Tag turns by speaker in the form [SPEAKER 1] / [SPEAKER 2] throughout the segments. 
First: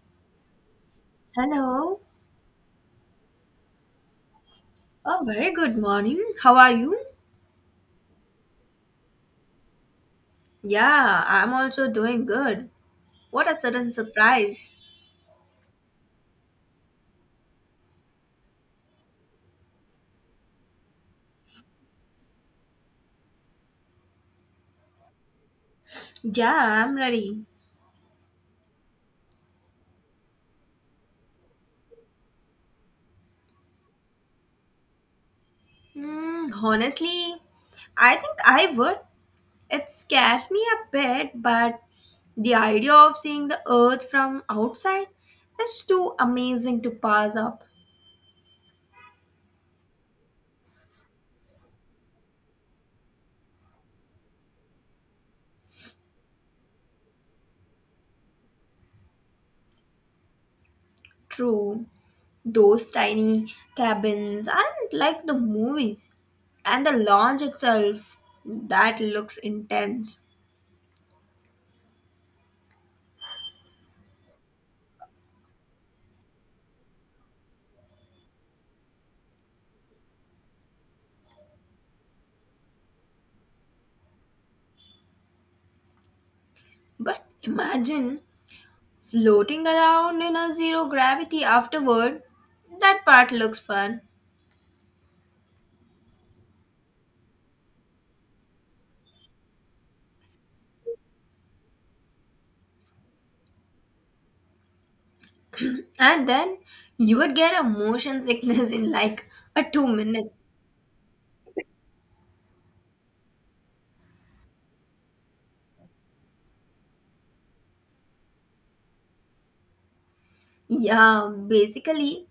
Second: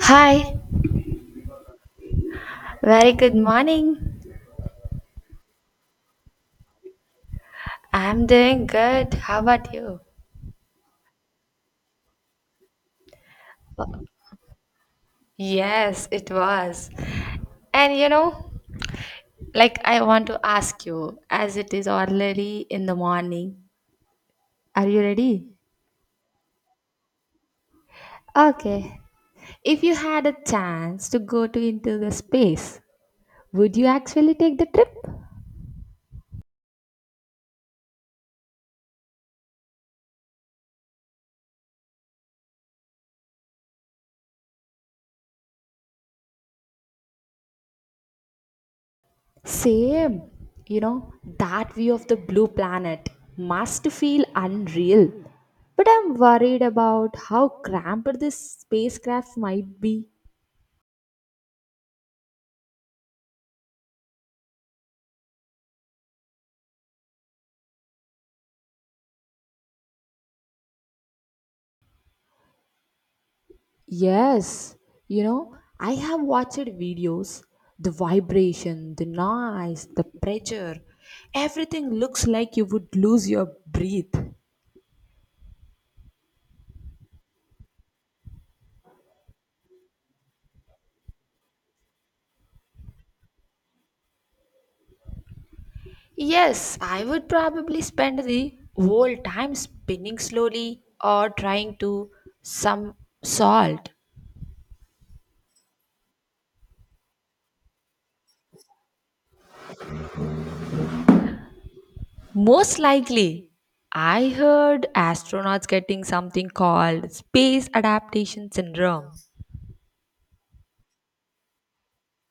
[SPEAKER 1] Hi,
[SPEAKER 2] Hello.
[SPEAKER 1] very good morning.
[SPEAKER 2] Oh, very good morning. How are you?
[SPEAKER 1] I'm doing good. How about you?
[SPEAKER 2] Yeah, I'm also doing good. What a sudden surprise.
[SPEAKER 1] Yes, it was. And you know, like I want to ask you, as it is already in the morning, are you ready?
[SPEAKER 2] Yeah, I'm ready.
[SPEAKER 1] Okay. If you had a chance to go to into the space, would you actually take the trip?
[SPEAKER 2] Hmm, honestly, I think I would. It scares me a bit, but the idea of seeing the earth from outside is too amazing to pass up.
[SPEAKER 1] Same, you know, that view of the blue planet must feel unreal. But I'm worried about how cramped this spacecraft might be.
[SPEAKER 2] True, those tiny cabins aren't like the movies, and the lounge itself, that looks intense.
[SPEAKER 1] Yes, I have watched videos. The vibration, the noise, the pressure, everything looks like you would lose your breath.
[SPEAKER 2] But imagine floating around in a zero gravity afterward. That part looks fun.
[SPEAKER 1] Yes, I would probably spend the whole time spinning slowly or trying to some salt.
[SPEAKER 2] And then you would get a motion sickness in like a 2 minutes.
[SPEAKER 1] Most likely, I heard astronauts getting something called space adaptation syndrome.
[SPEAKER 2] Yeah, basically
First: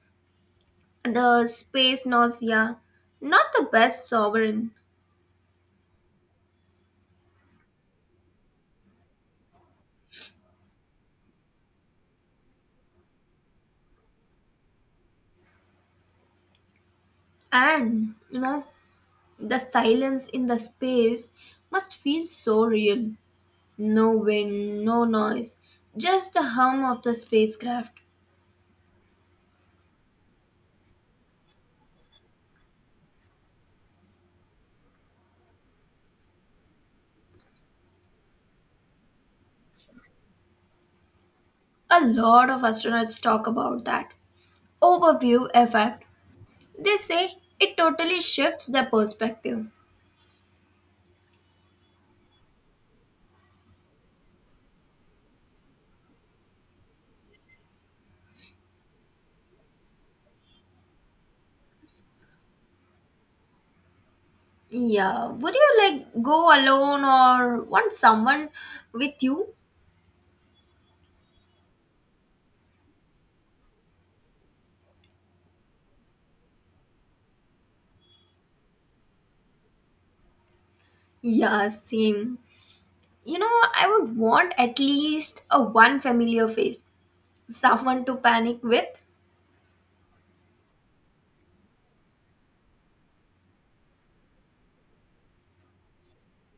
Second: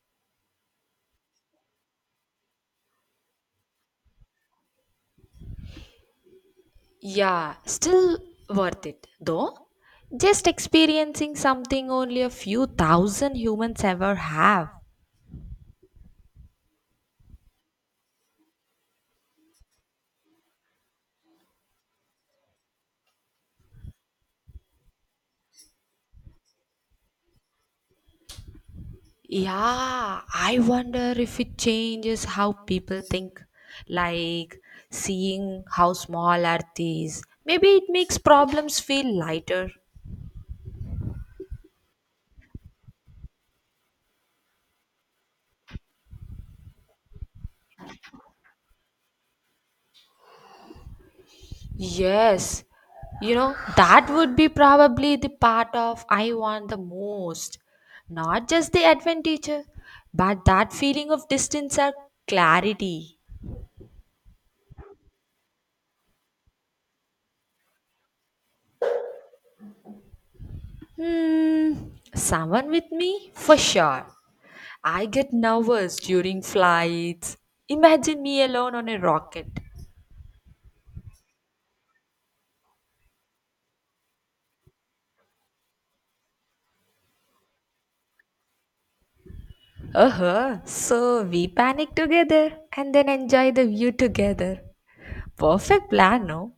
[SPEAKER 2] the space nausea. Not the best sovereign.
[SPEAKER 1] Yeah, still worth it though. Just experiencing something only a few 1,000 humans ever have.
[SPEAKER 2] And the silence in the space must feel so real. No wind, no noise, just the hum of the spacecraft.
[SPEAKER 1] Yeah, I wonder if it changes how people think. Like seeing how small Earth is. Maybe it makes problems feel lighter.
[SPEAKER 2] A lot of astronauts talk about that overview effect, they say. It totally shifts the perspective.
[SPEAKER 1] Yes, that would be probably the part of I want the most. Not just the advantage, but that feeling of distance or clarity.
[SPEAKER 2] Yeah, would you like go alone or want someone with you?
[SPEAKER 1] Hmm, someone with me? For sure. I get nervous during flights. Imagine me alone on a rocket.
[SPEAKER 2] Yeah, same. I would want at least a one familiar face, someone to panic with.
[SPEAKER 1] Uh-huh. So we panic together and then enjoy the view together. Perfect plan, no?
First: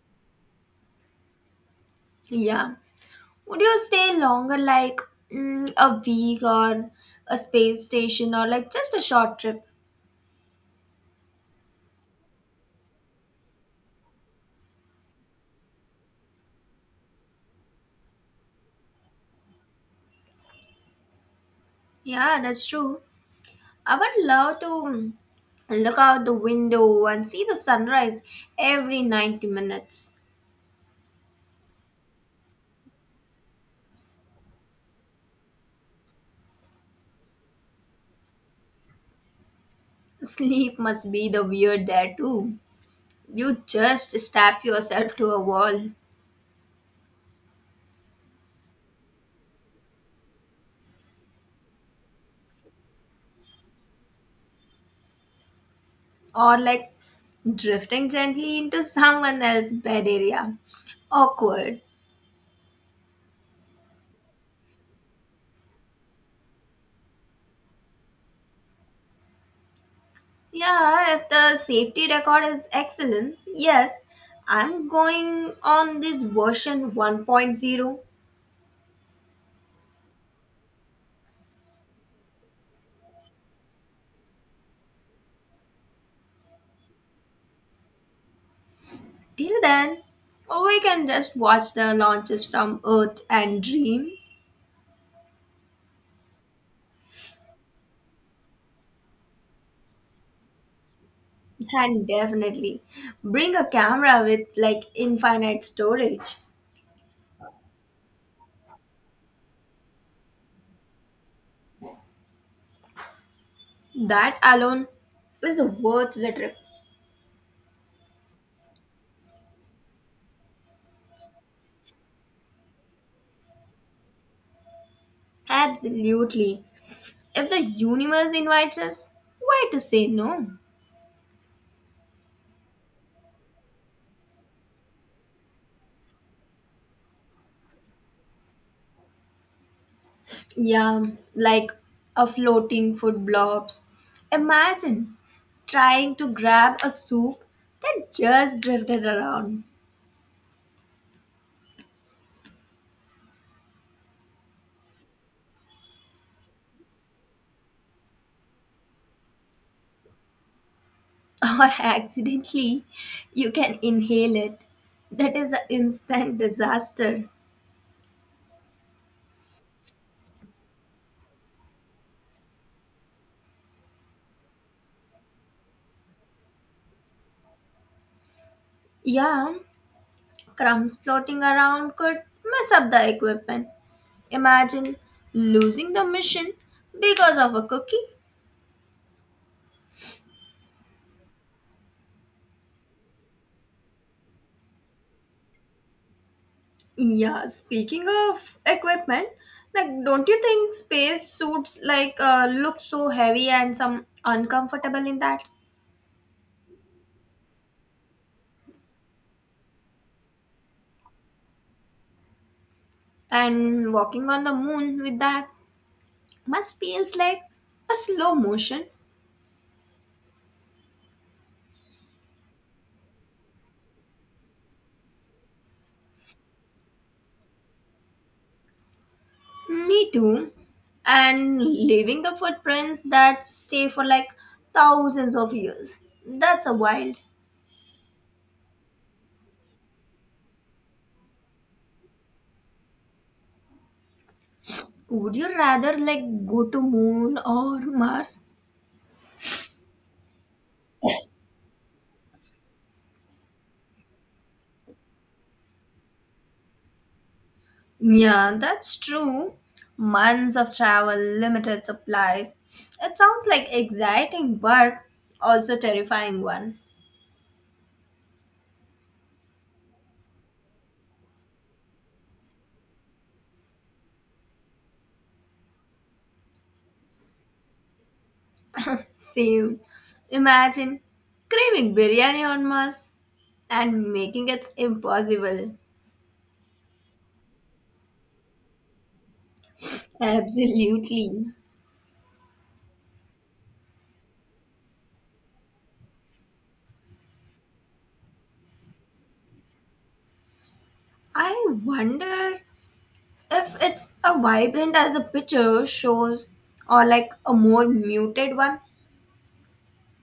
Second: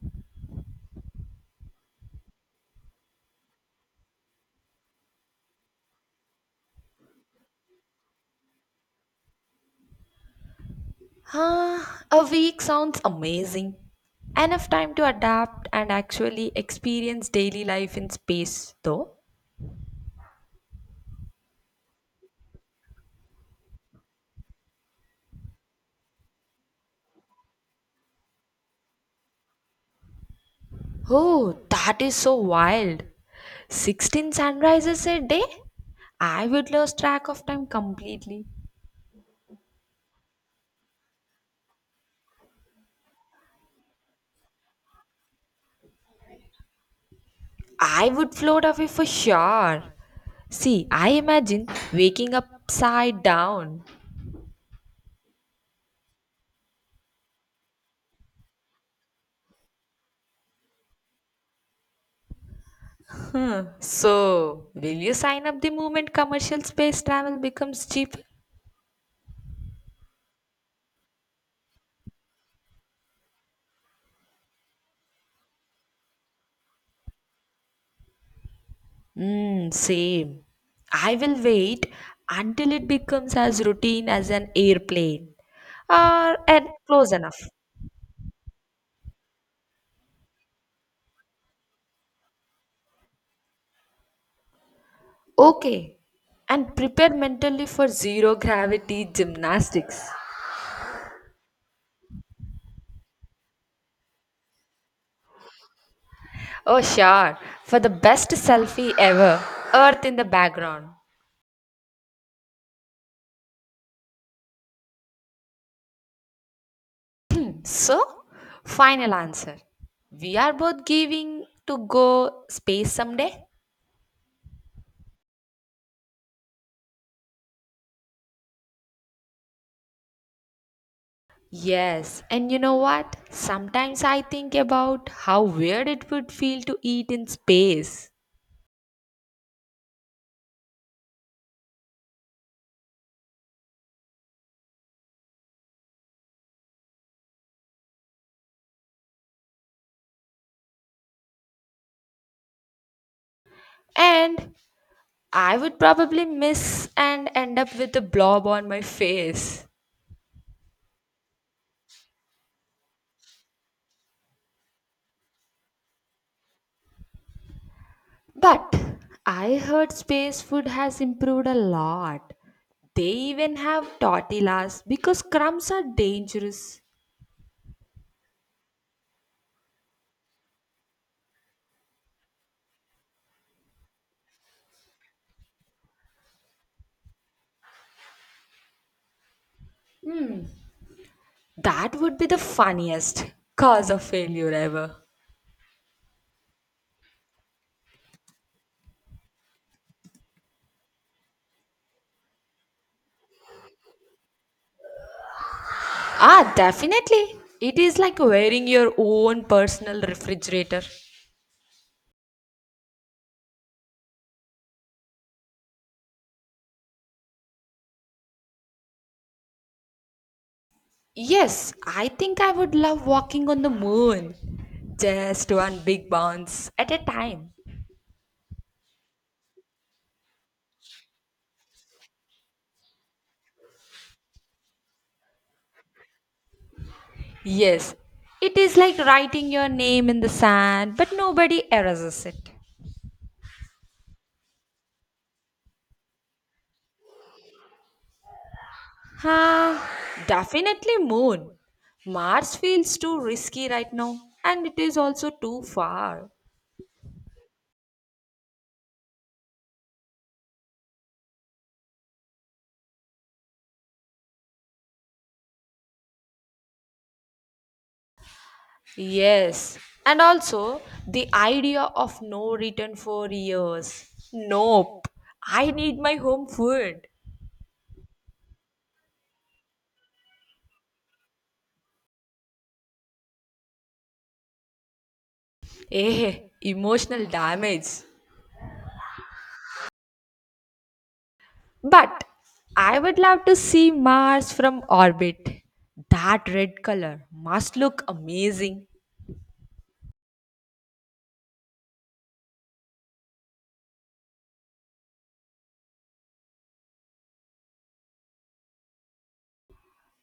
[SPEAKER 2] Yeah, would you stay longer, like a week or a space station, or like just a short trip?
[SPEAKER 1] Uh, a week sounds amazing. Enough time to adapt and actually experience daily life in space, though.
[SPEAKER 2] Yeah, that's true. I would love to look out the window and see the sunrise every 90 minutes.
[SPEAKER 1] Oh, that is so wild. 16 sunrises a day? I would lose track of time completely.
[SPEAKER 2] Sleep must be the weird there too. You just strap yourself to a wall
[SPEAKER 1] I would float away for sure. See, I imagine waking upside down.
[SPEAKER 2] or like drifting gently into someone else's bed area. Awkward.
[SPEAKER 1] So, will you sign up the moment commercial space travel becomes cheap?
[SPEAKER 2] Yeah, if the safety record is excellent, yes, I'm going on this version one point zero.
[SPEAKER 1] Mm, same. I will wait until it becomes as routine as an airplane or and close enough.
[SPEAKER 2] Till then, we can just watch the launches from Earth and dream.
[SPEAKER 1] Okay. And prepare mentally for zero gravity gymnastics.
[SPEAKER 2] And definitely bring a camera with like infinite storage.
[SPEAKER 1] Oh, sure. For the best selfie ever, Earth in the background.
[SPEAKER 2] That alone is worth the trip.
[SPEAKER 1] So, final answer. We are both giving to go space someday.
[SPEAKER 2] Absolutely. If the universe invites us, why to say no?
[SPEAKER 1] Yes, and you know what? Sometimes I think about how weird it would feel to eat in space.
[SPEAKER 2] Yeah, like a floating food blobs. Imagine trying to grab a soup that just drifted around.
[SPEAKER 1] And I would probably miss and end up with a blob on my face.
[SPEAKER 2] Or accidentally you can inhale it. That is an instant disaster.
[SPEAKER 1] But I heard space food has improved a lot. They even have tortillas because crumbs are dangerous.
[SPEAKER 2] Yeah, crumbs floating around could mess up the equipment. Imagine losing the mission because of a cookie.
[SPEAKER 1] That would be the funniest cause of failure ever.
[SPEAKER 2] Yeah, speaking of equipment, like don't you think space suits like look so heavy and some uncomfortable in that?
[SPEAKER 1] Ah, definitely. It is like wearing your own personal refrigerator.
[SPEAKER 2] And walking on the moon with that must feels like a slow motion.
[SPEAKER 1] Yes, I think I would love walking on the moon. Just one big bounce at a time.
[SPEAKER 2] Me too. And leaving the footprints that stay for like thousands of years. That's a wild.
[SPEAKER 1] Yes, it is like writing your name in the sand, but nobody erases it.
[SPEAKER 2] Would you rather like go to moon or Mars?
[SPEAKER 1] Ah, definitely moon. Mars feels too risky right now, and it is also too far.
[SPEAKER 2] Yeah, that's true. Months of travel, limited supplies. It sounds like exciting but also terrifying one.
[SPEAKER 1] Yes, and also the idea of no return for years. Nope, I need my home food.
[SPEAKER 2] Same. Imagine craving biryani on Mars and making it impossible.
[SPEAKER 1] Eh, emotional damage.
[SPEAKER 2] Absolutely.
[SPEAKER 1] But I would love to see Mars from orbit. That red color must look amazing.
[SPEAKER 2] I wonder if it's a vibrant as a picture shows or like a more muted one.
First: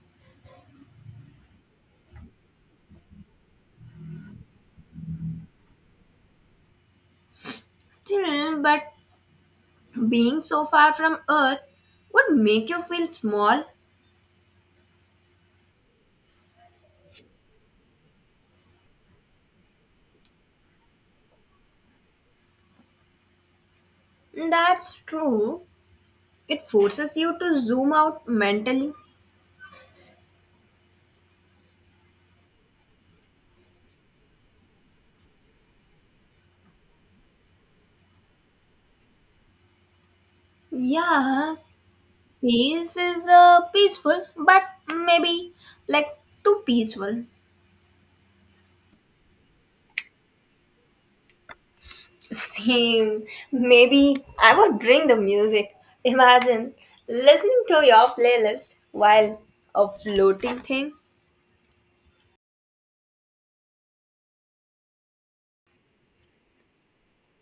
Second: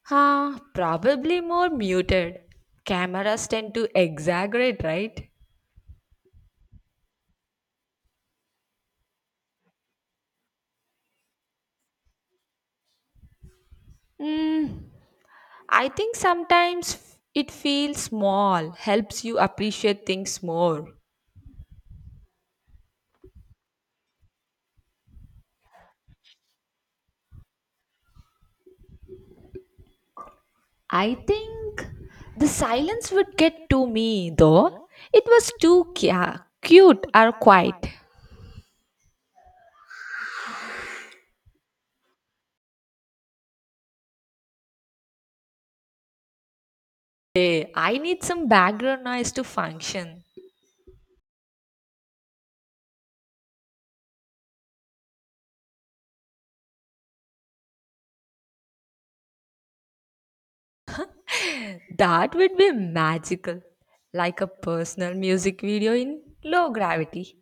[SPEAKER 1] Ah, probably more muted. Cameras tend to exaggerate, right?
[SPEAKER 2] Still, but being so far from Earth would make you feel small.
[SPEAKER 1] Hmm. I think sometimes it feels small, helps you appreciate things more.
[SPEAKER 2] That's true. It forces you to zoom out mentally.
[SPEAKER 1] I think the silence would get to me though. It was too cute or quiet.
[SPEAKER 2] Yeah, space is peaceful, but maybe like too peaceful.
[SPEAKER 1] Hey, I need some background noise to function.
[SPEAKER 2] Same. Maybe I would bring the music. Imagine listening to your playlist while a floating thing.
[SPEAKER 1] That would be magical, like a personal music video in low gravity.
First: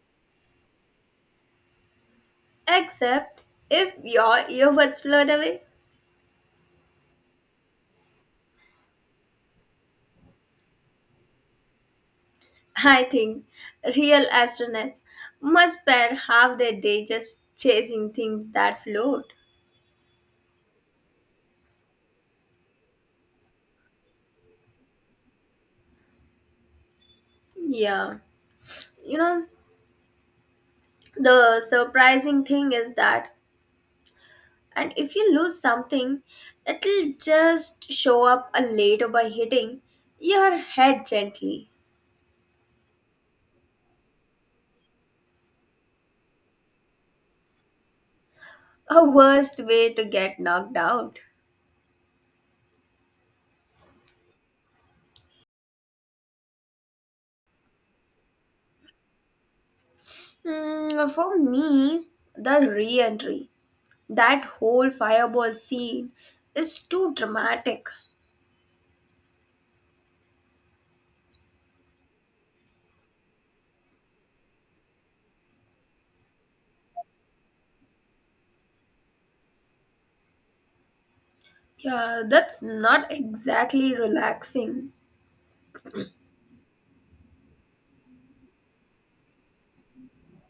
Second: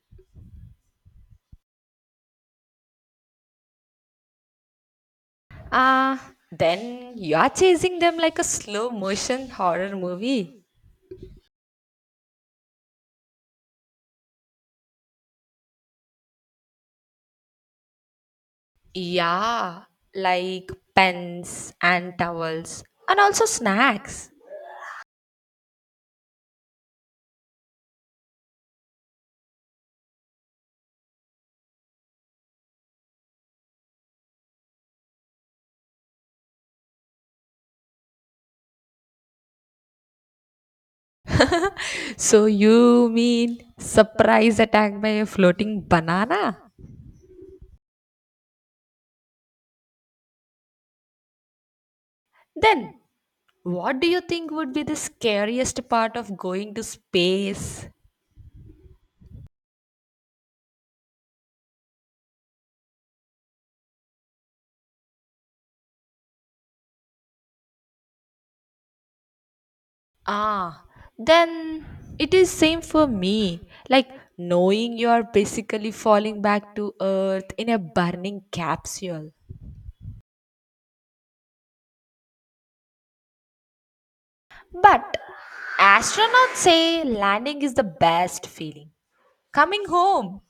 [SPEAKER 2] Except if your earbuds float away.
[SPEAKER 1] Ah, then you are chasing them like a slow motion horror movie.
[SPEAKER 2] I think real astronauts must spend half their day just chasing things that float.
[SPEAKER 1] Yeah, like pens and towels and also snacks.
[SPEAKER 2] Yeah. You know, the surprising thing is that, and if you lose something, it'll just show up a later by hitting your head gently.
[SPEAKER 1] So you mean surprise attack by a floating banana?
[SPEAKER 2] A worst way to get knocked out.
[SPEAKER 1] Then what do you think would be the scariest part of going to space?
[SPEAKER 2] Hmm, for me, the re entry, that whole fireball scene is too dramatic.
[SPEAKER 1] Ah, then it is same for me. Like knowing you are basically falling back to earth in a burning capsule.
[SPEAKER 2] Yeah, that's not exactly relaxing.
[SPEAKER 1] But astronauts say landing is the best feeling. Coming home.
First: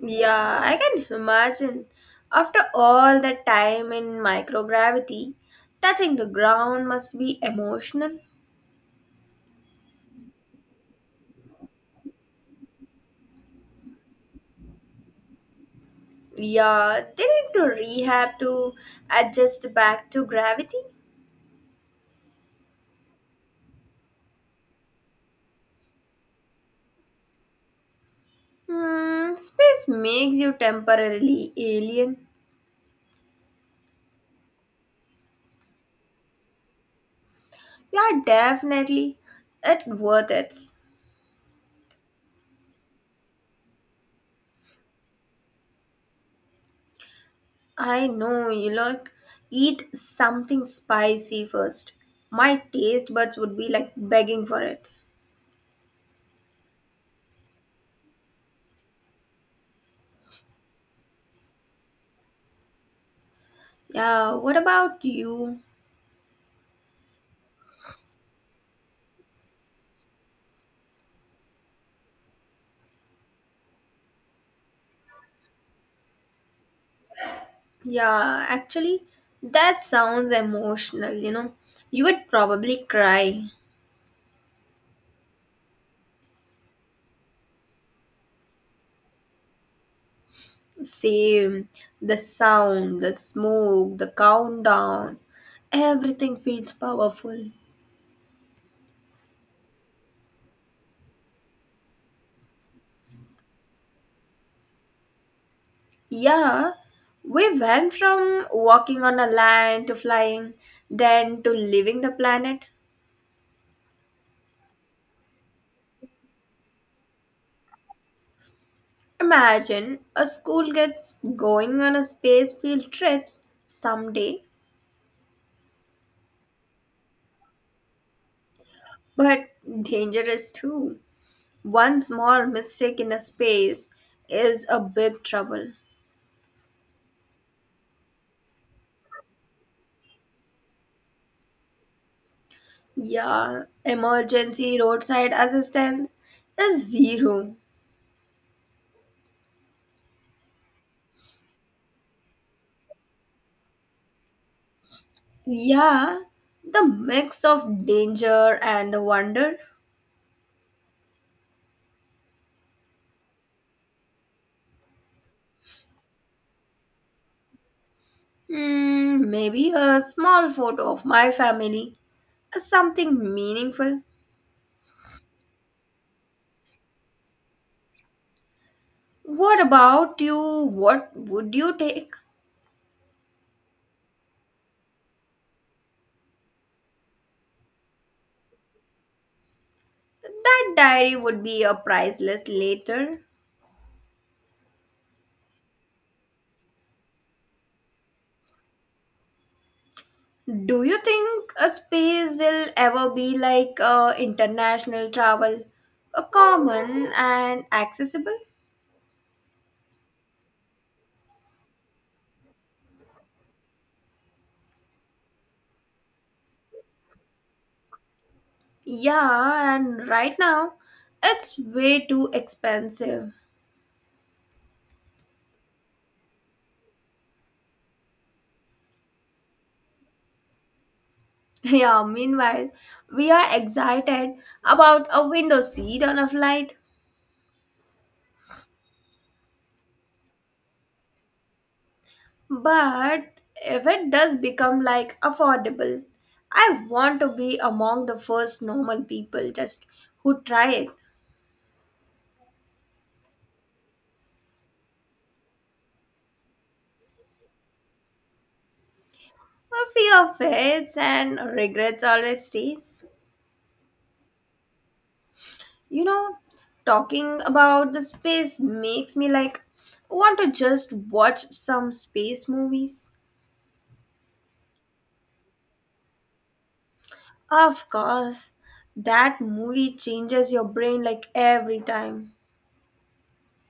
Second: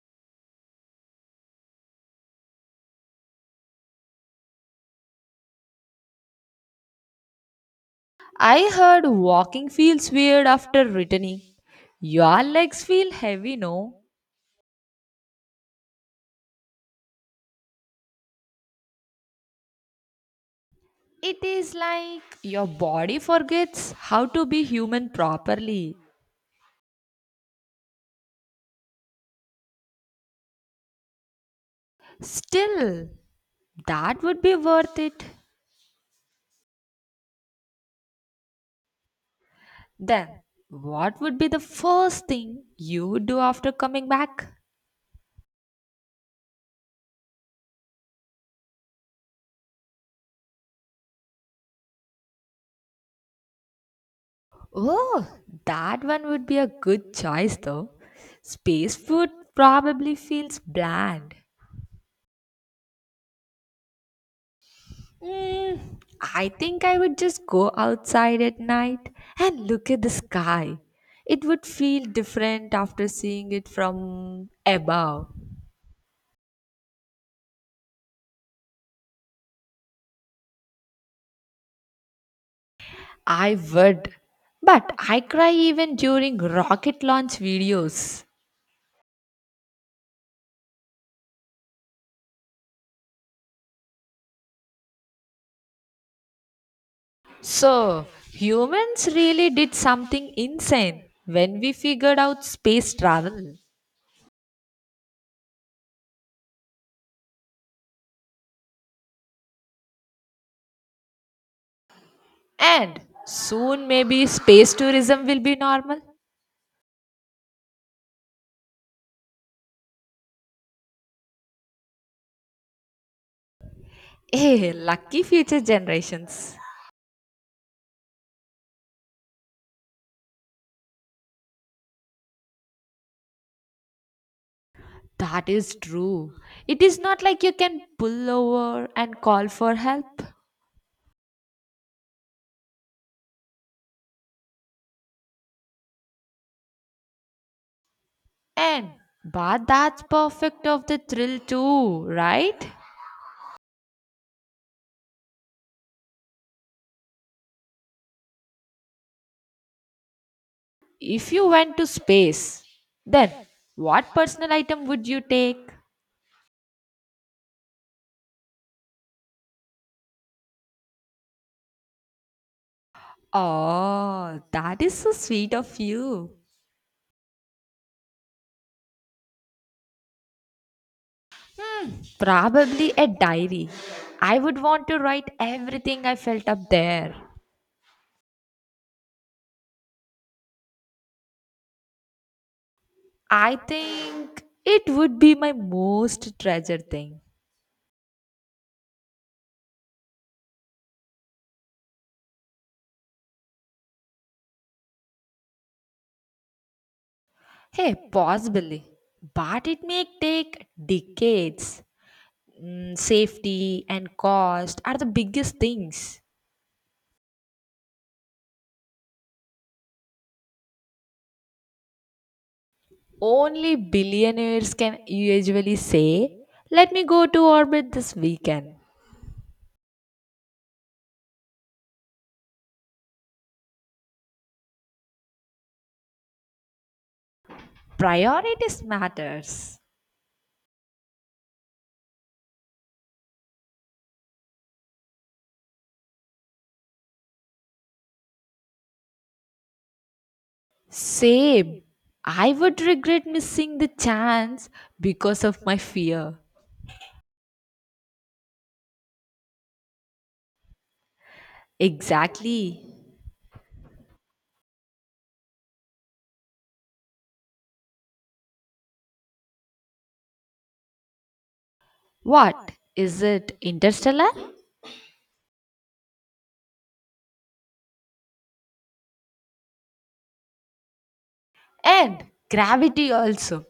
[SPEAKER 2] Yeah, I can imagine. After all that time in microgravity, touching the ground must be emotional.
[SPEAKER 1] I heard walking feels weird after returning. Your legs feel heavy, no?
[SPEAKER 2] Yeah, they need to rehab to adjust back to gravity.
[SPEAKER 1] It is like your body forgets how to be human properly.
[SPEAKER 2] Hmm, space makes you temporarily alien.
[SPEAKER 1] Still, that would be worth it.
[SPEAKER 2] Yeah, definitely. It worth
[SPEAKER 1] Then,
[SPEAKER 2] it.
[SPEAKER 1] what would be the first thing you would do after coming back?
[SPEAKER 2] I know you like eat something spicy first. My taste buds would be like begging for it.
[SPEAKER 1] Oh, that one would be a good choice though. Space food probably feels bland.
[SPEAKER 2] Yeah, what about you?
[SPEAKER 1] Mm, I think I would just go outside at night and look at the sky. It would feel different after seeing it from above.
[SPEAKER 2] Yeah, actually, that sounds emotional, you know. You would probably cry.
[SPEAKER 1] I would. But I cry even during rocket launch videos.
[SPEAKER 2] Same. The sound, the smoke, the countdown, everything feels powerful.
[SPEAKER 1] So, humans really did something insane when we figured out space travel.
[SPEAKER 2] Yeah, we went from walking on a land to flying, then to leaving the planet.
[SPEAKER 1] And soon, maybe space tourism will be normal.
[SPEAKER 2] Imagine a school gets going on a space field trips someday,
[SPEAKER 1] Hey, lucky future generations.
[SPEAKER 2] but dangerous too. One small mistake in a space is a big
[SPEAKER 1] That
[SPEAKER 2] trouble.
[SPEAKER 1] is true. It is not like you can pull over and call for help.
[SPEAKER 2] Yeah, emergency roadside assistance is zero.
[SPEAKER 1] And but that's perfect of the thrill too, right?
[SPEAKER 2] Yeah, the mix of danger and the wonder.
[SPEAKER 1] If you went to space, then what personal item would you take?
[SPEAKER 2] Hmm, maybe a small photo of my family, as something meaningful.
[SPEAKER 1] Oh, that is so sweet of you.
[SPEAKER 2] What about you? What would you take?
[SPEAKER 1] Probably a diary. I would want to write everything I felt up there.
[SPEAKER 2] That diary would be a priceless later.
[SPEAKER 1] I think it would be my most treasured thing.
[SPEAKER 2] Do you think a space will ever be like international travel, a common and
[SPEAKER 1] Hey,
[SPEAKER 2] accessible?
[SPEAKER 1] possibly. But it may take decades. Mm, safety and cost are the biggest things.
[SPEAKER 2] Yeah, and right now it's way too expensive.
[SPEAKER 1] Only billionaires can usually say, let me go to orbit this weekend.
[SPEAKER 2] Yeah, meanwhile, we are excited about a window seat on a flight.
[SPEAKER 1] Priorities matters.
[SPEAKER 2] But if it does become like affordable, I want to be among the first normal people just who try it.
[SPEAKER 1] Same. I would regret missing the chance because of my fear.
[SPEAKER 2] A fear fades and regrets always
[SPEAKER 1] Exactly.
[SPEAKER 2] stays. You know, talking about the space makes me like want to just watch some space
[SPEAKER 1] What?
[SPEAKER 2] movies.
[SPEAKER 1] Is it Interstellar?
[SPEAKER 2] Of course, that movie changes your brain like every
[SPEAKER 1] And
[SPEAKER 2] time.
[SPEAKER 1] Gravity also.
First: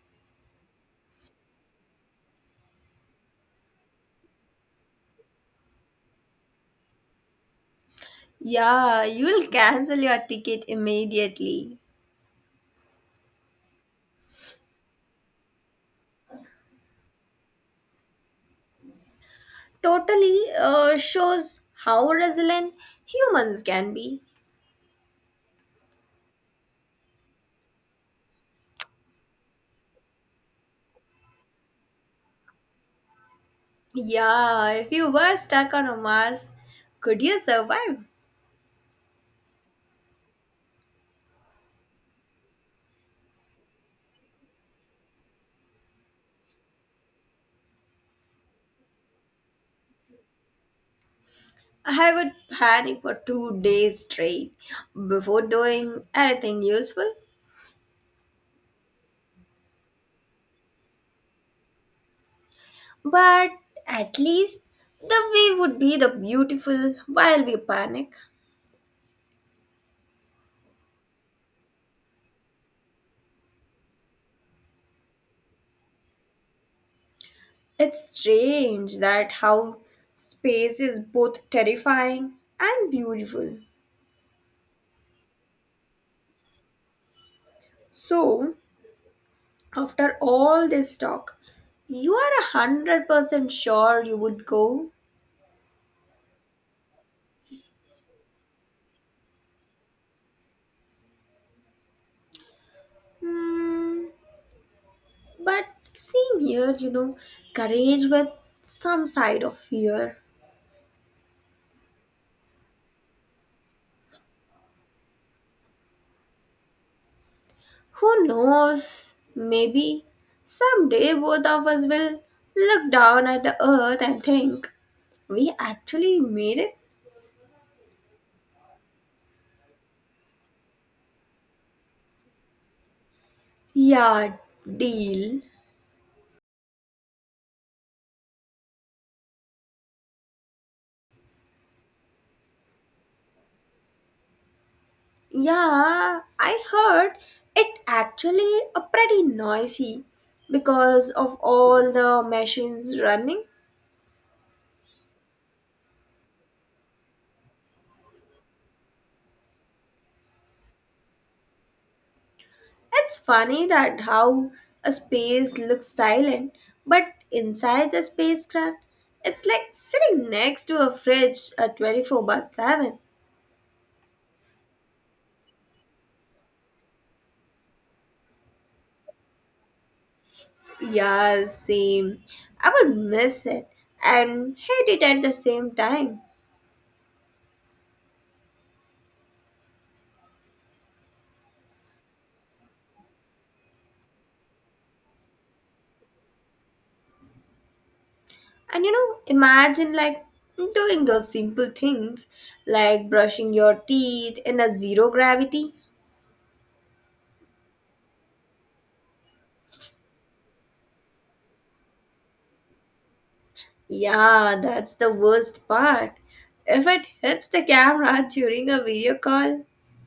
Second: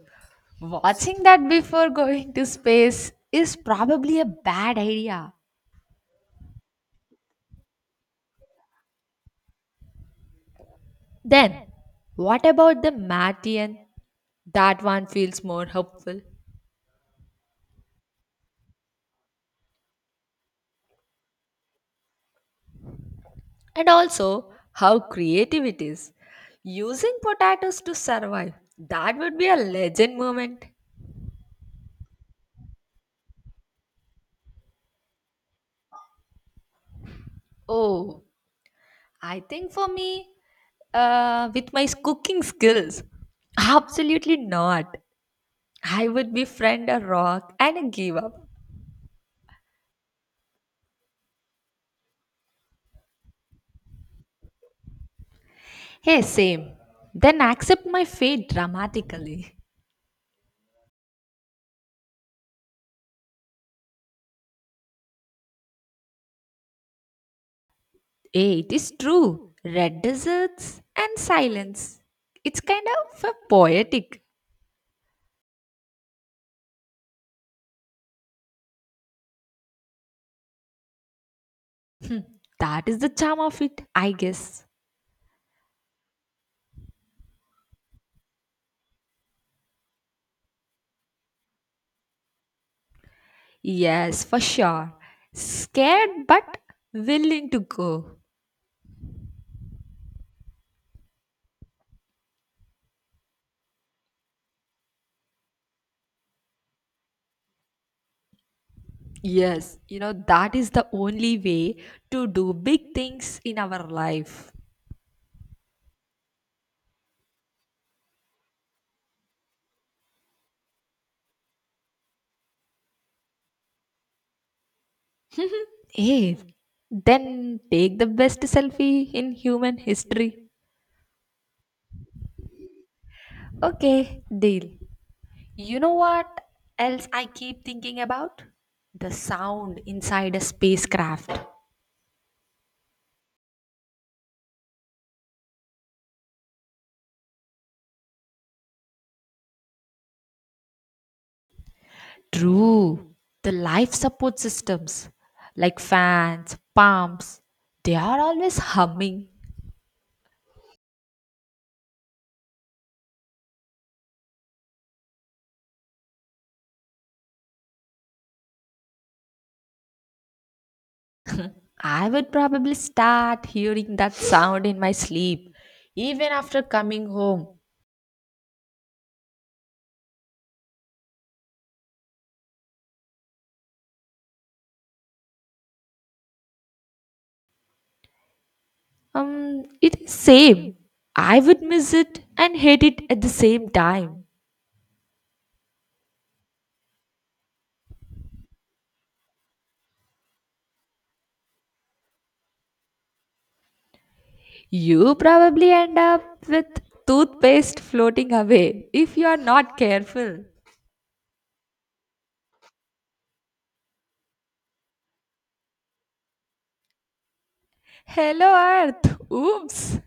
[SPEAKER 1] Watching that before going to space is probably a bad idea.
[SPEAKER 2] Yeah, you'll cancel your ticket
[SPEAKER 1] Then,
[SPEAKER 2] immediately.
[SPEAKER 1] what about the Martian? That one feels more hopeful.
[SPEAKER 2] Totally shows how resilient humans
[SPEAKER 1] And
[SPEAKER 2] can be.
[SPEAKER 1] also, how creative it is. Using potatoes to survive. That would be a legend moment.
[SPEAKER 2] Yeah, if you were stuck on a Mars, could you survive?
[SPEAKER 1] Oh, I think for me, with my cooking skills, absolutely not. I would befriend a rock and give up.
[SPEAKER 2] I would panic for 2 days straight before doing
[SPEAKER 1] Hey,
[SPEAKER 2] anything
[SPEAKER 1] same.
[SPEAKER 2] useful.
[SPEAKER 1] Then accept my fate dramatically.
[SPEAKER 2] But at least the wave would be the beautiful while we panic.
[SPEAKER 1] Hey, it is true. Red deserts and silence. It's kind of a poetic.
[SPEAKER 2] It's strange that how space is both
[SPEAKER 1] Hmm,
[SPEAKER 2] terrifying
[SPEAKER 1] that
[SPEAKER 2] and
[SPEAKER 1] is the charm
[SPEAKER 2] beautiful.
[SPEAKER 1] of it, I guess.
[SPEAKER 2] So, after all this talk, you are 100% sure you
[SPEAKER 1] Yes, for
[SPEAKER 2] would
[SPEAKER 1] sure.
[SPEAKER 2] go.
[SPEAKER 1] Scared but willing to go.
[SPEAKER 2] Hmm, but same here, courage with some side of
[SPEAKER 1] Yes,
[SPEAKER 2] fear.
[SPEAKER 1] that is the only way to do big things in our life.
[SPEAKER 2] Who knows? Maybe someday both of us will look down at the earth and think, we actually
[SPEAKER 1] Hey,
[SPEAKER 2] made it?
[SPEAKER 1] then take the best selfie in human history. Okay,
[SPEAKER 2] Yeah,
[SPEAKER 1] deal.
[SPEAKER 2] deal.
[SPEAKER 1] You know what else I keep thinking about? The sound inside a spacecraft.
[SPEAKER 2] Yeah, I heard it actually a pretty noisy because of all the machines
[SPEAKER 1] True.
[SPEAKER 2] running.
[SPEAKER 1] The life support systems like fans, pumps, they are always humming.
[SPEAKER 2] It's funny that how a space looks silent, but inside the spacecraft, it's like sitting next to a fridge at
[SPEAKER 1] I
[SPEAKER 2] 24
[SPEAKER 1] would
[SPEAKER 2] by
[SPEAKER 1] probably
[SPEAKER 2] 7.
[SPEAKER 1] start hearing that sound in my sleep, even after coming home.
[SPEAKER 2] Yeah, same. I would miss it and hate it at the same time.
[SPEAKER 1] It is same. I would miss it and hate it at the same time.
[SPEAKER 2] And imagine like doing those simple things like brushing your teeth in a zero
[SPEAKER 1] You probably
[SPEAKER 2] gravity.
[SPEAKER 1] end up with toothpaste floating away if you are not careful.
[SPEAKER 2] Yeah, that's the worst part. If it hits the camera
[SPEAKER 1] Hello
[SPEAKER 2] during a
[SPEAKER 1] Earth.
[SPEAKER 2] video call,
[SPEAKER 1] Oops.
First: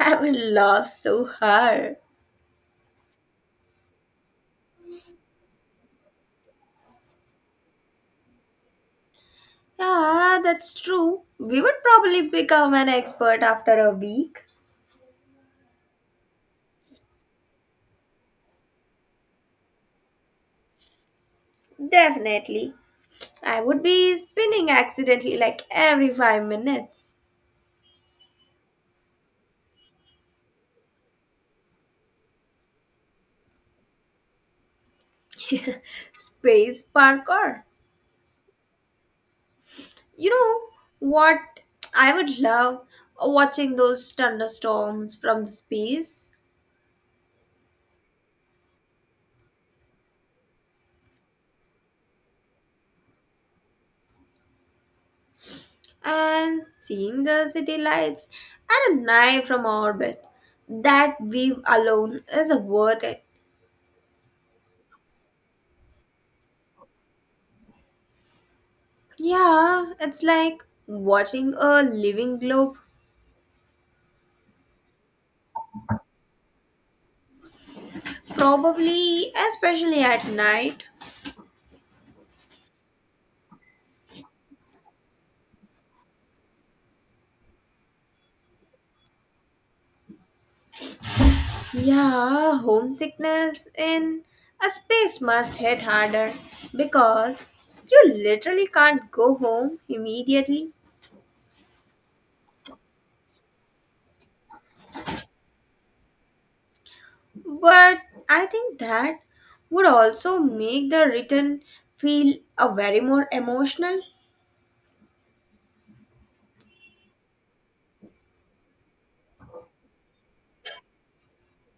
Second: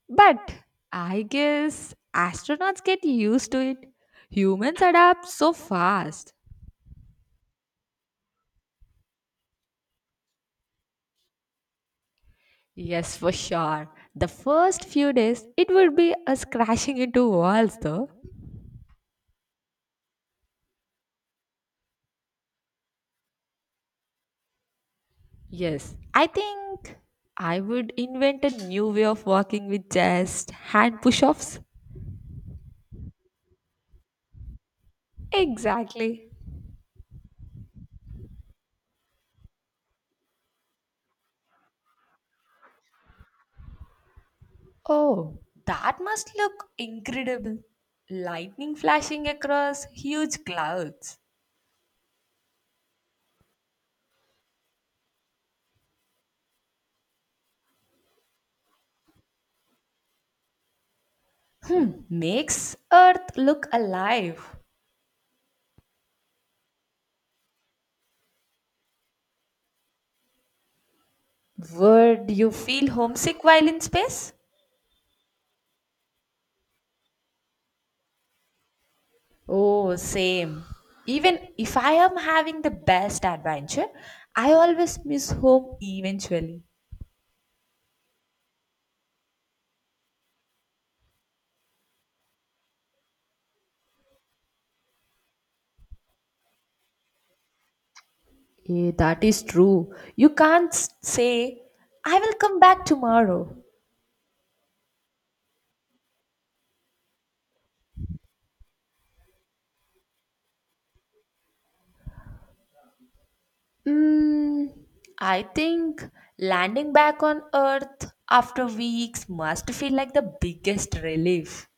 [SPEAKER 2] I would
[SPEAKER 1] But
[SPEAKER 2] laugh
[SPEAKER 1] I
[SPEAKER 2] so
[SPEAKER 1] guess
[SPEAKER 2] hard.
[SPEAKER 1] astronauts get used to it. Humans adapt so fast.
[SPEAKER 2] Yeah, that's true. We would probably become an
[SPEAKER 1] Yes, for
[SPEAKER 2] expert after
[SPEAKER 1] sure.
[SPEAKER 2] a
[SPEAKER 1] The
[SPEAKER 2] week.
[SPEAKER 1] first few days, it would be us crashing into walls, though.
[SPEAKER 2] Definitely. I would be spinning accidentally like
[SPEAKER 1] Yes,
[SPEAKER 2] every
[SPEAKER 1] I
[SPEAKER 2] five
[SPEAKER 1] think
[SPEAKER 2] minutes.
[SPEAKER 1] I would invent a new way of walking with just hand push offs. Exactly.
[SPEAKER 2] Space parkour. You know what? I would love watching those thunderstorms
[SPEAKER 1] Oh,
[SPEAKER 2] from the
[SPEAKER 1] that must
[SPEAKER 2] space
[SPEAKER 1] look incredible. Lightning flashing across huge clouds
[SPEAKER 2] and seeing the city lights and a night from orbit. That view alone is
[SPEAKER 1] makes
[SPEAKER 2] worth it.
[SPEAKER 1] Earth look alive.
[SPEAKER 2] Yeah, it's like watching a
[SPEAKER 1] Would
[SPEAKER 2] living
[SPEAKER 1] you
[SPEAKER 2] globe.
[SPEAKER 1] feel homesick while in space?
[SPEAKER 2] Probably,
[SPEAKER 1] Oh,
[SPEAKER 2] especially at
[SPEAKER 1] same.
[SPEAKER 2] night.
[SPEAKER 1] Even if I am having the best adventure, I always miss home eventually.
[SPEAKER 2] Yeah, homesickness in a space must hit harder because you literally
[SPEAKER 1] Eh,
[SPEAKER 2] can't
[SPEAKER 1] that
[SPEAKER 2] go
[SPEAKER 1] is
[SPEAKER 2] home
[SPEAKER 1] true. You can't
[SPEAKER 2] immediately.
[SPEAKER 1] say, I will come back tomorrow.
[SPEAKER 2] But I think that would also make the return feel a very more emotional.
[SPEAKER 1] Mm, I think landing back on Earth after weeks must feel like the biggest relief.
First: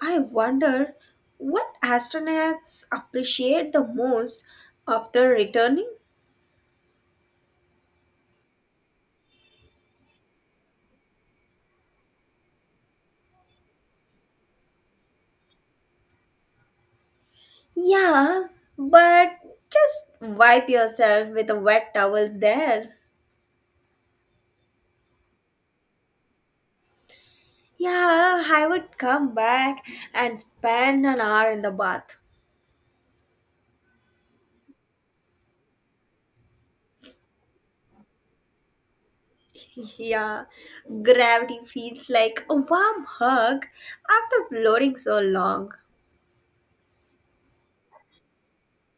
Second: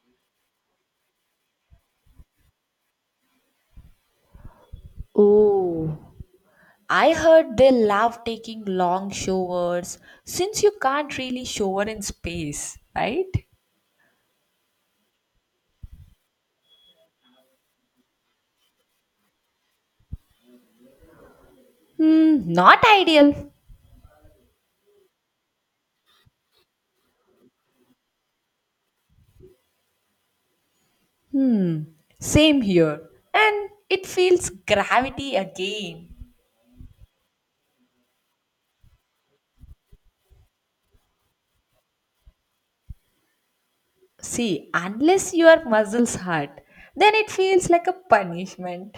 [SPEAKER 2] I wonder what astronauts appreciate the most after returning.
[SPEAKER 1] Oh, I heard they love taking long showers since you can't really shower in space, right?
[SPEAKER 2] Yeah, but just wipe yourself with the wet towels
[SPEAKER 1] Hmm, not
[SPEAKER 2] there.
[SPEAKER 1] ideal.
[SPEAKER 2] Yeah, I would come back and spend an hour in the bath.
[SPEAKER 1] Same here. And it feels gravity again.
[SPEAKER 2] Yeah, gravity feels like a warm hug after
[SPEAKER 1] See,
[SPEAKER 2] floating so
[SPEAKER 1] unless your
[SPEAKER 2] long.
[SPEAKER 1] muscles hurt, then it feels like a punishment.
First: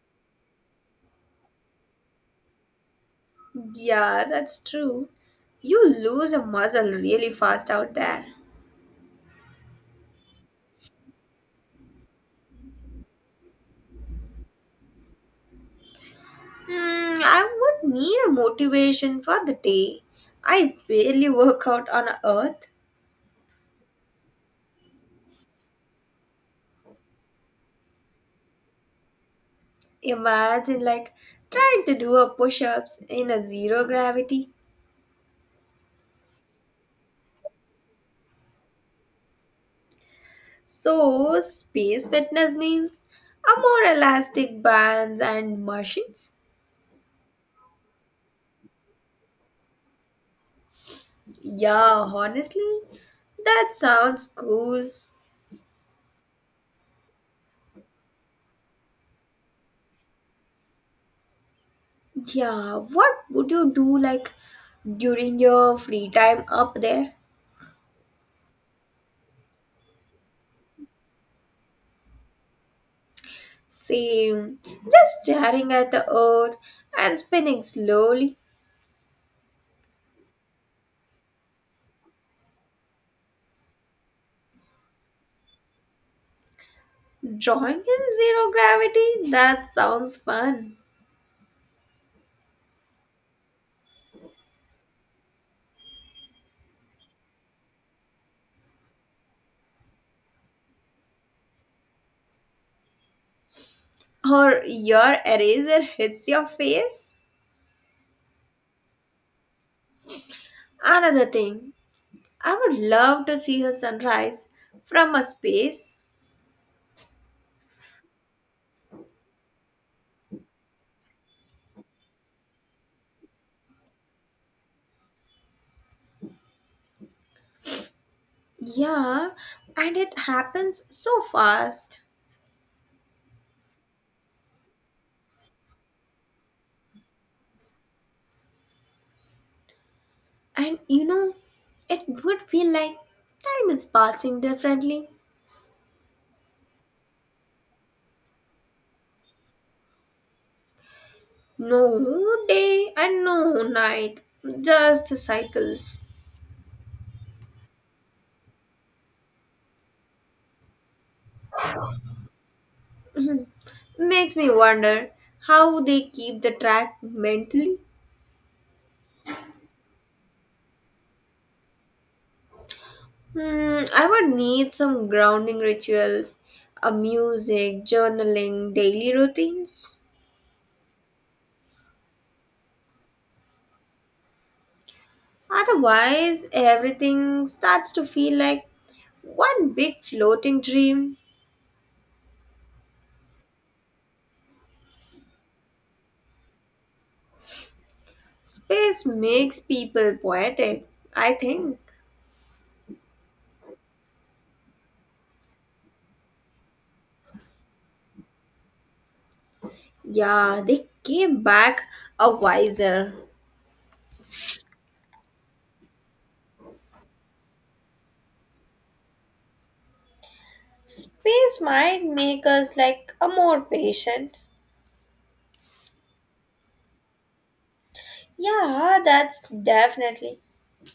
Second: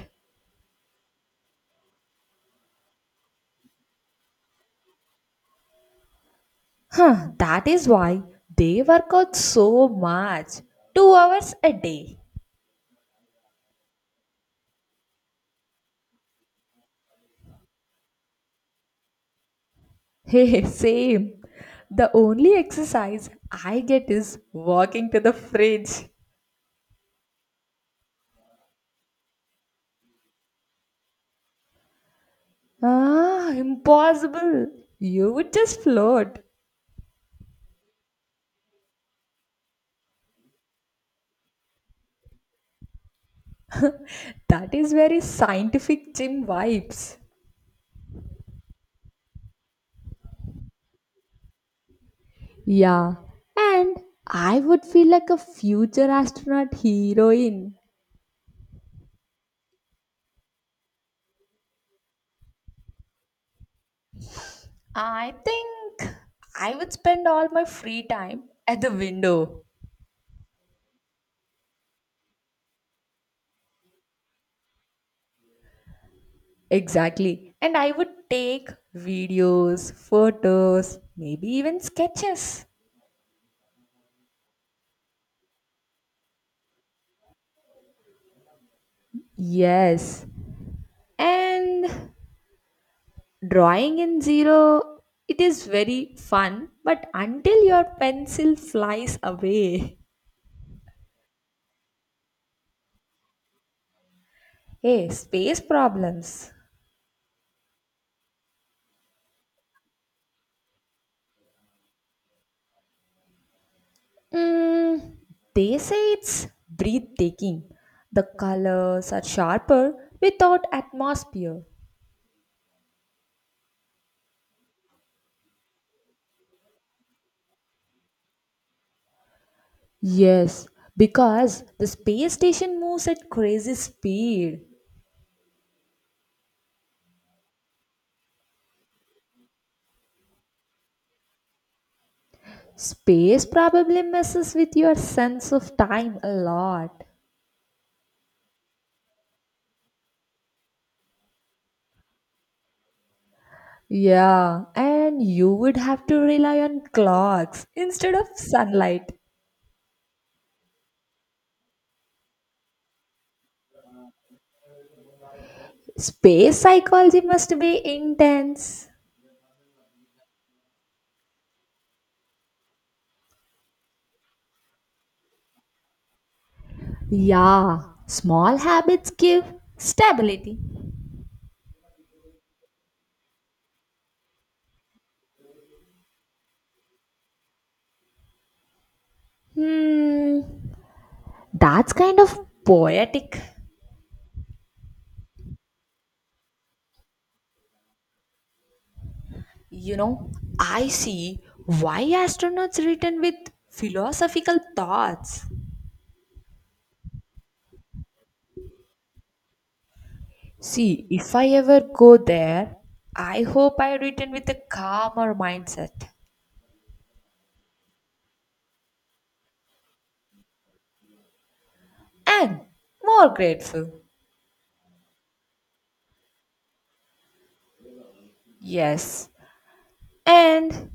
[SPEAKER 2] Yeah, that's true. You lose a muscle
[SPEAKER 1] Huh,
[SPEAKER 2] really
[SPEAKER 1] that
[SPEAKER 2] fast
[SPEAKER 1] is
[SPEAKER 2] out
[SPEAKER 1] why
[SPEAKER 2] there.
[SPEAKER 1] they work out so much. 2 hours a day.
[SPEAKER 2] Hmm, I would need a motivation for the day.
[SPEAKER 1] Hey,
[SPEAKER 2] I barely
[SPEAKER 1] same.
[SPEAKER 2] work out on
[SPEAKER 1] The only
[SPEAKER 2] earth.
[SPEAKER 1] exercise I get is walking to the fridge.
[SPEAKER 2] Imagine like trying to do a push-ups in a
[SPEAKER 1] Ah,
[SPEAKER 2] zero gravity.
[SPEAKER 1] impossible. You would just float.
[SPEAKER 2] So space fitness means a more elastic
[SPEAKER 1] That is
[SPEAKER 2] bands
[SPEAKER 1] very
[SPEAKER 2] and
[SPEAKER 1] scientific
[SPEAKER 2] machines.
[SPEAKER 1] gym vibes.
[SPEAKER 2] Yeah, honestly,
[SPEAKER 1] Yeah,
[SPEAKER 2] that
[SPEAKER 1] and
[SPEAKER 2] sounds
[SPEAKER 1] I would
[SPEAKER 2] cool.
[SPEAKER 1] feel like a future astronaut heroine.
[SPEAKER 2] Yeah, what would you do like
[SPEAKER 1] I
[SPEAKER 2] during your free
[SPEAKER 1] think
[SPEAKER 2] time
[SPEAKER 1] I
[SPEAKER 2] up
[SPEAKER 1] would
[SPEAKER 2] there?
[SPEAKER 1] spend all my free time at the window.
[SPEAKER 2] Same, just staring at the earth and
[SPEAKER 1] Exactly.
[SPEAKER 2] spinning
[SPEAKER 1] And I would
[SPEAKER 2] slowly.
[SPEAKER 1] take videos, photos, maybe even sketches.
[SPEAKER 2] Drawing in zero gravity? That sounds
[SPEAKER 1] Yes.
[SPEAKER 2] fun.
[SPEAKER 1] And drawing in zero, it is very fun, but until your pencil flies away,
[SPEAKER 2] Or
[SPEAKER 1] hey,
[SPEAKER 2] your
[SPEAKER 1] space
[SPEAKER 2] eraser hits your
[SPEAKER 1] problems.
[SPEAKER 2] face? Another thing, I would love to see a sunrise from
[SPEAKER 1] Mm,
[SPEAKER 2] a
[SPEAKER 1] they
[SPEAKER 2] space.
[SPEAKER 1] say it's breathtaking. The colors are sharper without atmosphere.
[SPEAKER 2] Yeah, and it
[SPEAKER 1] Yes,
[SPEAKER 2] happens so
[SPEAKER 1] because the
[SPEAKER 2] fast.
[SPEAKER 1] space station moves at crazy speed.
[SPEAKER 2] And it would feel like
[SPEAKER 1] Space
[SPEAKER 2] time is
[SPEAKER 1] probably
[SPEAKER 2] passing
[SPEAKER 1] messes with your
[SPEAKER 2] differently.
[SPEAKER 1] sense of time a lot.
[SPEAKER 2] No day and no night,
[SPEAKER 1] Yeah,
[SPEAKER 2] just
[SPEAKER 1] and you would
[SPEAKER 2] cycles.
[SPEAKER 1] have to rely on clocks instead of sunlight.
[SPEAKER 2] Makes me wonder how they keep the
[SPEAKER 1] Space
[SPEAKER 2] track
[SPEAKER 1] psychology must
[SPEAKER 2] mentally.
[SPEAKER 1] be intense.
[SPEAKER 2] Hmm, I would need some grounding rituals, a
[SPEAKER 1] Yeah,
[SPEAKER 2] music,
[SPEAKER 1] small
[SPEAKER 2] journaling,
[SPEAKER 1] habits
[SPEAKER 2] daily
[SPEAKER 1] give
[SPEAKER 2] routines.
[SPEAKER 1] stability.
[SPEAKER 2] Otherwise, everything starts to feel like one big
[SPEAKER 1] Hmm,
[SPEAKER 2] floating dream.
[SPEAKER 1] that's kind of poetic.
[SPEAKER 2] Space makes
[SPEAKER 1] You
[SPEAKER 2] people
[SPEAKER 1] know, I
[SPEAKER 2] poetic, I
[SPEAKER 1] see
[SPEAKER 2] think.
[SPEAKER 1] why astronauts written with philosophical thoughts.
[SPEAKER 2] Yeah, they
[SPEAKER 1] See, if
[SPEAKER 2] came
[SPEAKER 1] I ever
[SPEAKER 2] back
[SPEAKER 1] go
[SPEAKER 2] a
[SPEAKER 1] there,
[SPEAKER 2] wiser.
[SPEAKER 1] I hope I written with a calmer mindset
[SPEAKER 2] Space might make
[SPEAKER 1] and
[SPEAKER 2] us like
[SPEAKER 1] more
[SPEAKER 2] a more
[SPEAKER 1] grateful.
[SPEAKER 2] patient. Yeah,
[SPEAKER 1] Yes.
[SPEAKER 2] that's definitely
[SPEAKER 1] And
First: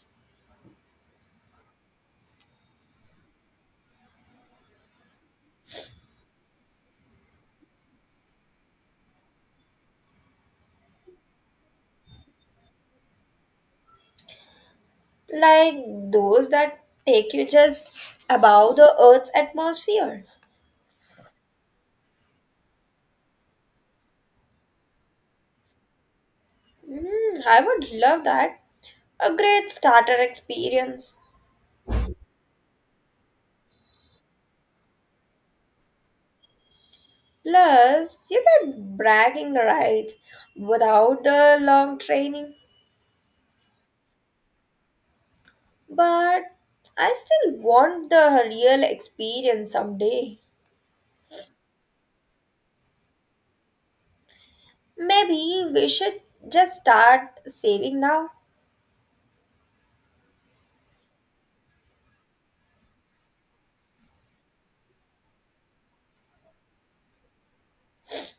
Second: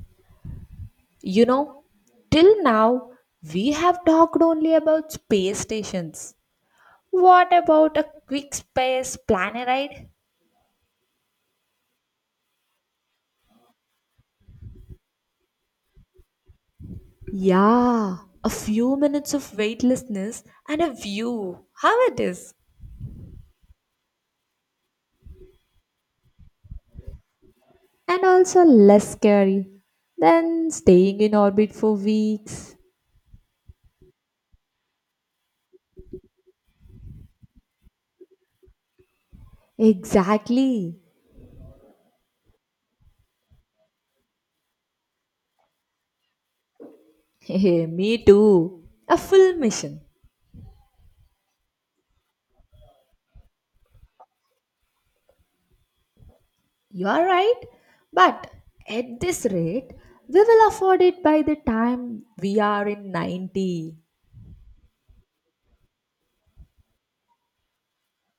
[SPEAKER 1] you know, till now we have talked only about space stations. What about a quick space planet ride?
[SPEAKER 2] like those that take you just
[SPEAKER 1] Yeah, a
[SPEAKER 2] above the
[SPEAKER 1] few
[SPEAKER 2] Earth's
[SPEAKER 1] minutes of
[SPEAKER 2] atmosphere.
[SPEAKER 1] weightlessness and a view. How it is.
[SPEAKER 2] Mm, I would
[SPEAKER 1] And
[SPEAKER 2] love that.
[SPEAKER 1] also less
[SPEAKER 2] A
[SPEAKER 1] scary
[SPEAKER 2] great starter
[SPEAKER 1] than staying
[SPEAKER 2] experience.
[SPEAKER 1] in orbit for weeks.
[SPEAKER 2] Plus, you get bragging rights
[SPEAKER 1] Exactly.
[SPEAKER 2] without the long training. But I still want
[SPEAKER 1] Me
[SPEAKER 2] the
[SPEAKER 1] too.
[SPEAKER 2] real
[SPEAKER 1] A full
[SPEAKER 2] experience
[SPEAKER 1] mission.
[SPEAKER 2] someday. Maybe we should just
[SPEAKER 1] You are
[SPEAKER 2] start
[SPEAKER 1] right.
[SPEAKER 2] saving now.
[SPEAKER 1] But at this rate, we will afford it by the time we are in 90.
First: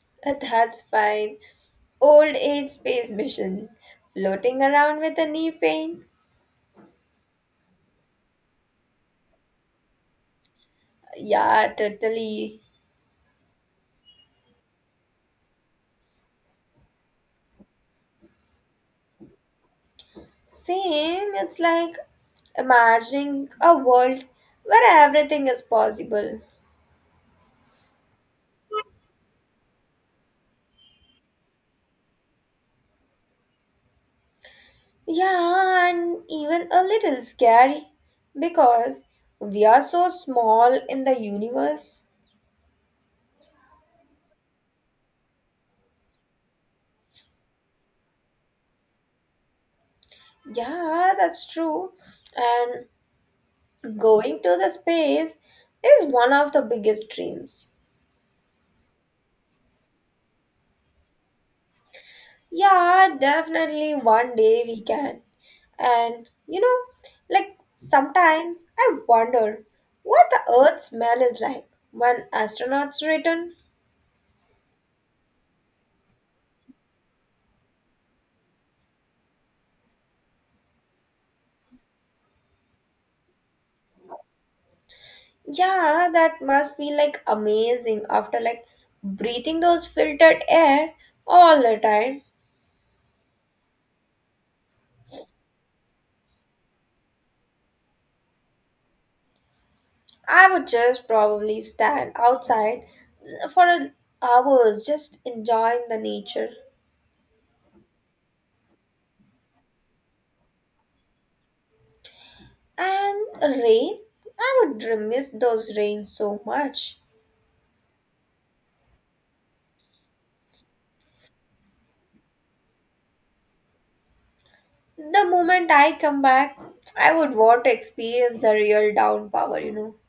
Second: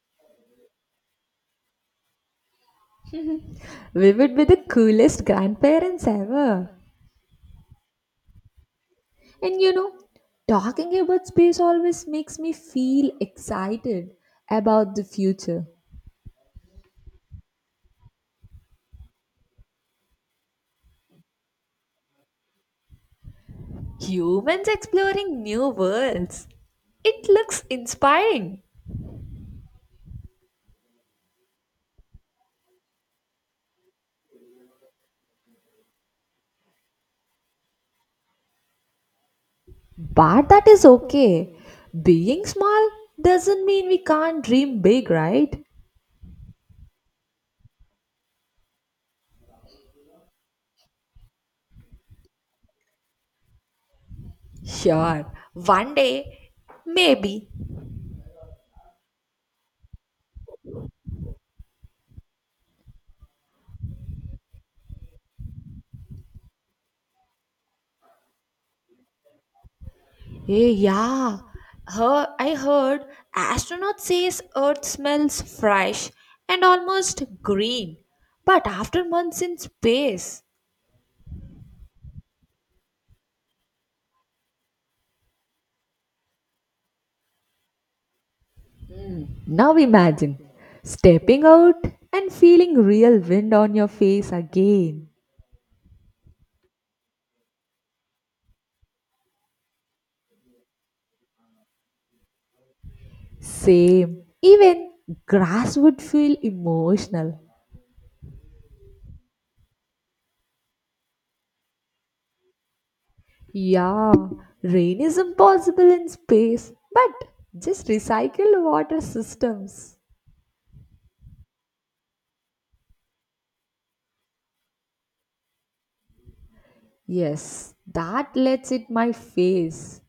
[SPEAKER 2] That's fine. Old age space mission.
[SPEAKER 1] We would be
[SPEAKER 2] Floating
[SPEAKER 1] the
[SPEAKER 2] around with
[SPEAKER 1] coolest
[SPEAKER 2] a knee pain.
[SPEAKER 1] grandparents ever. And you know, talking about space
[SPEAKER 2] Yeah,
[SPEAKER 1] always makes me
[SPEAKER 2] totally.
[SPEAKER 1] feel excited about the future.
[SPEAKER 2] Same, it's like imagining a world
[SPEAKER 1] Humans
[SPEAKER 2] where
[SPEAKER 1] exploring
[SPEAKER 2] everything is
[SPEAKER 1] new
[SPEAKER 2] possible.
[SPEAKER 1] worlds. It looks inspiring.
[SPEAKER 2] Yeah, and even a little scary because we are so
[SPEAKER 1] But that
[SPEAKER 2] small
[SPEAKER 1] is
[SPEAKER 2] in the
[SPEAKER 1] okay.
[SPEAKER 2] universe.
[SPEAKER 1] Being small doesn't mean we can't dream big, right?
[SPEAKER 2] Yeah, that's true. And going to the
[SPEAKER 1] Sure,
[SPEAKER 2] space
[SPEAKER 1] one
[SPEAKER 2] is one of
[SPEAKER 1] day,
[SPEAKER 2] the biggest
[SPEAKER 1] maybe.
[SPEAKER 2] dreams. Yeah, definitely one day we can. And like sometimes I wonder what the
[SPEAKER 1] Eh,
[SPEAKER 2] Earth smell
[SPEAKER 1] yeah.
[SPEAKER 2] is like when
[SPEAKER 1] Her, I heard
[SPEAKER 2] astronauts return.
[SPEAKER 1] astronauts says Earth smells fresh and almost green, but after months in space.
[SPEAKER 2] Yeah, that must be like amazing after like breathing
[SPEAKER 1] Now
[SPEAKER 2] those
[SPEAKER 1] imagine
[SPEAKER 2] filtered air
[SPEAKER 1] stepping
[SPEAKER 2] all the
[SPEAKER 1] out
[SPEAKER 2] time.
[SPEAKER 1] and feeling real wind on your face again.
[SPEAKER 2] I would just probably stand outside for
[SPEAKER 1] Same.
[SPEAKER 2] hours
[SPEAKER 1] Even
[SPEAKER 2] just
[SPEAKER 1] grass
[SPEAKER 2] enjoying the
[SPEAKER 1] would feel
[SPEAKER 2] nature.
[SPEAKER 1] emotional.
[SPEAKER 2] And rain?
[SPEAKER 1] Yeah,
[SPEAKER 2] I would
[SPEAKER 1] rain is
[SPEAKER 2] miss those
[SPEAKER 1] impossible in
[SPEAKER 2] rains so
[SPEAKER 1] space,
[SPEAKER 2] much.
[SPEAKER 1] but just recycle water systems.
[SPEAKER 2] The moment I come back, I would want
[SPEAKER 1] Yes,
[SPEAKER 2] to
[SPEAKER 1] that
[SPEAKER 2] experience the
[SPEAKER 1] lets it
[SPEAKER 2] real
[SPEAKER 1] my
[SPEAKER 2] downpour.
[SPEAKER 1] face.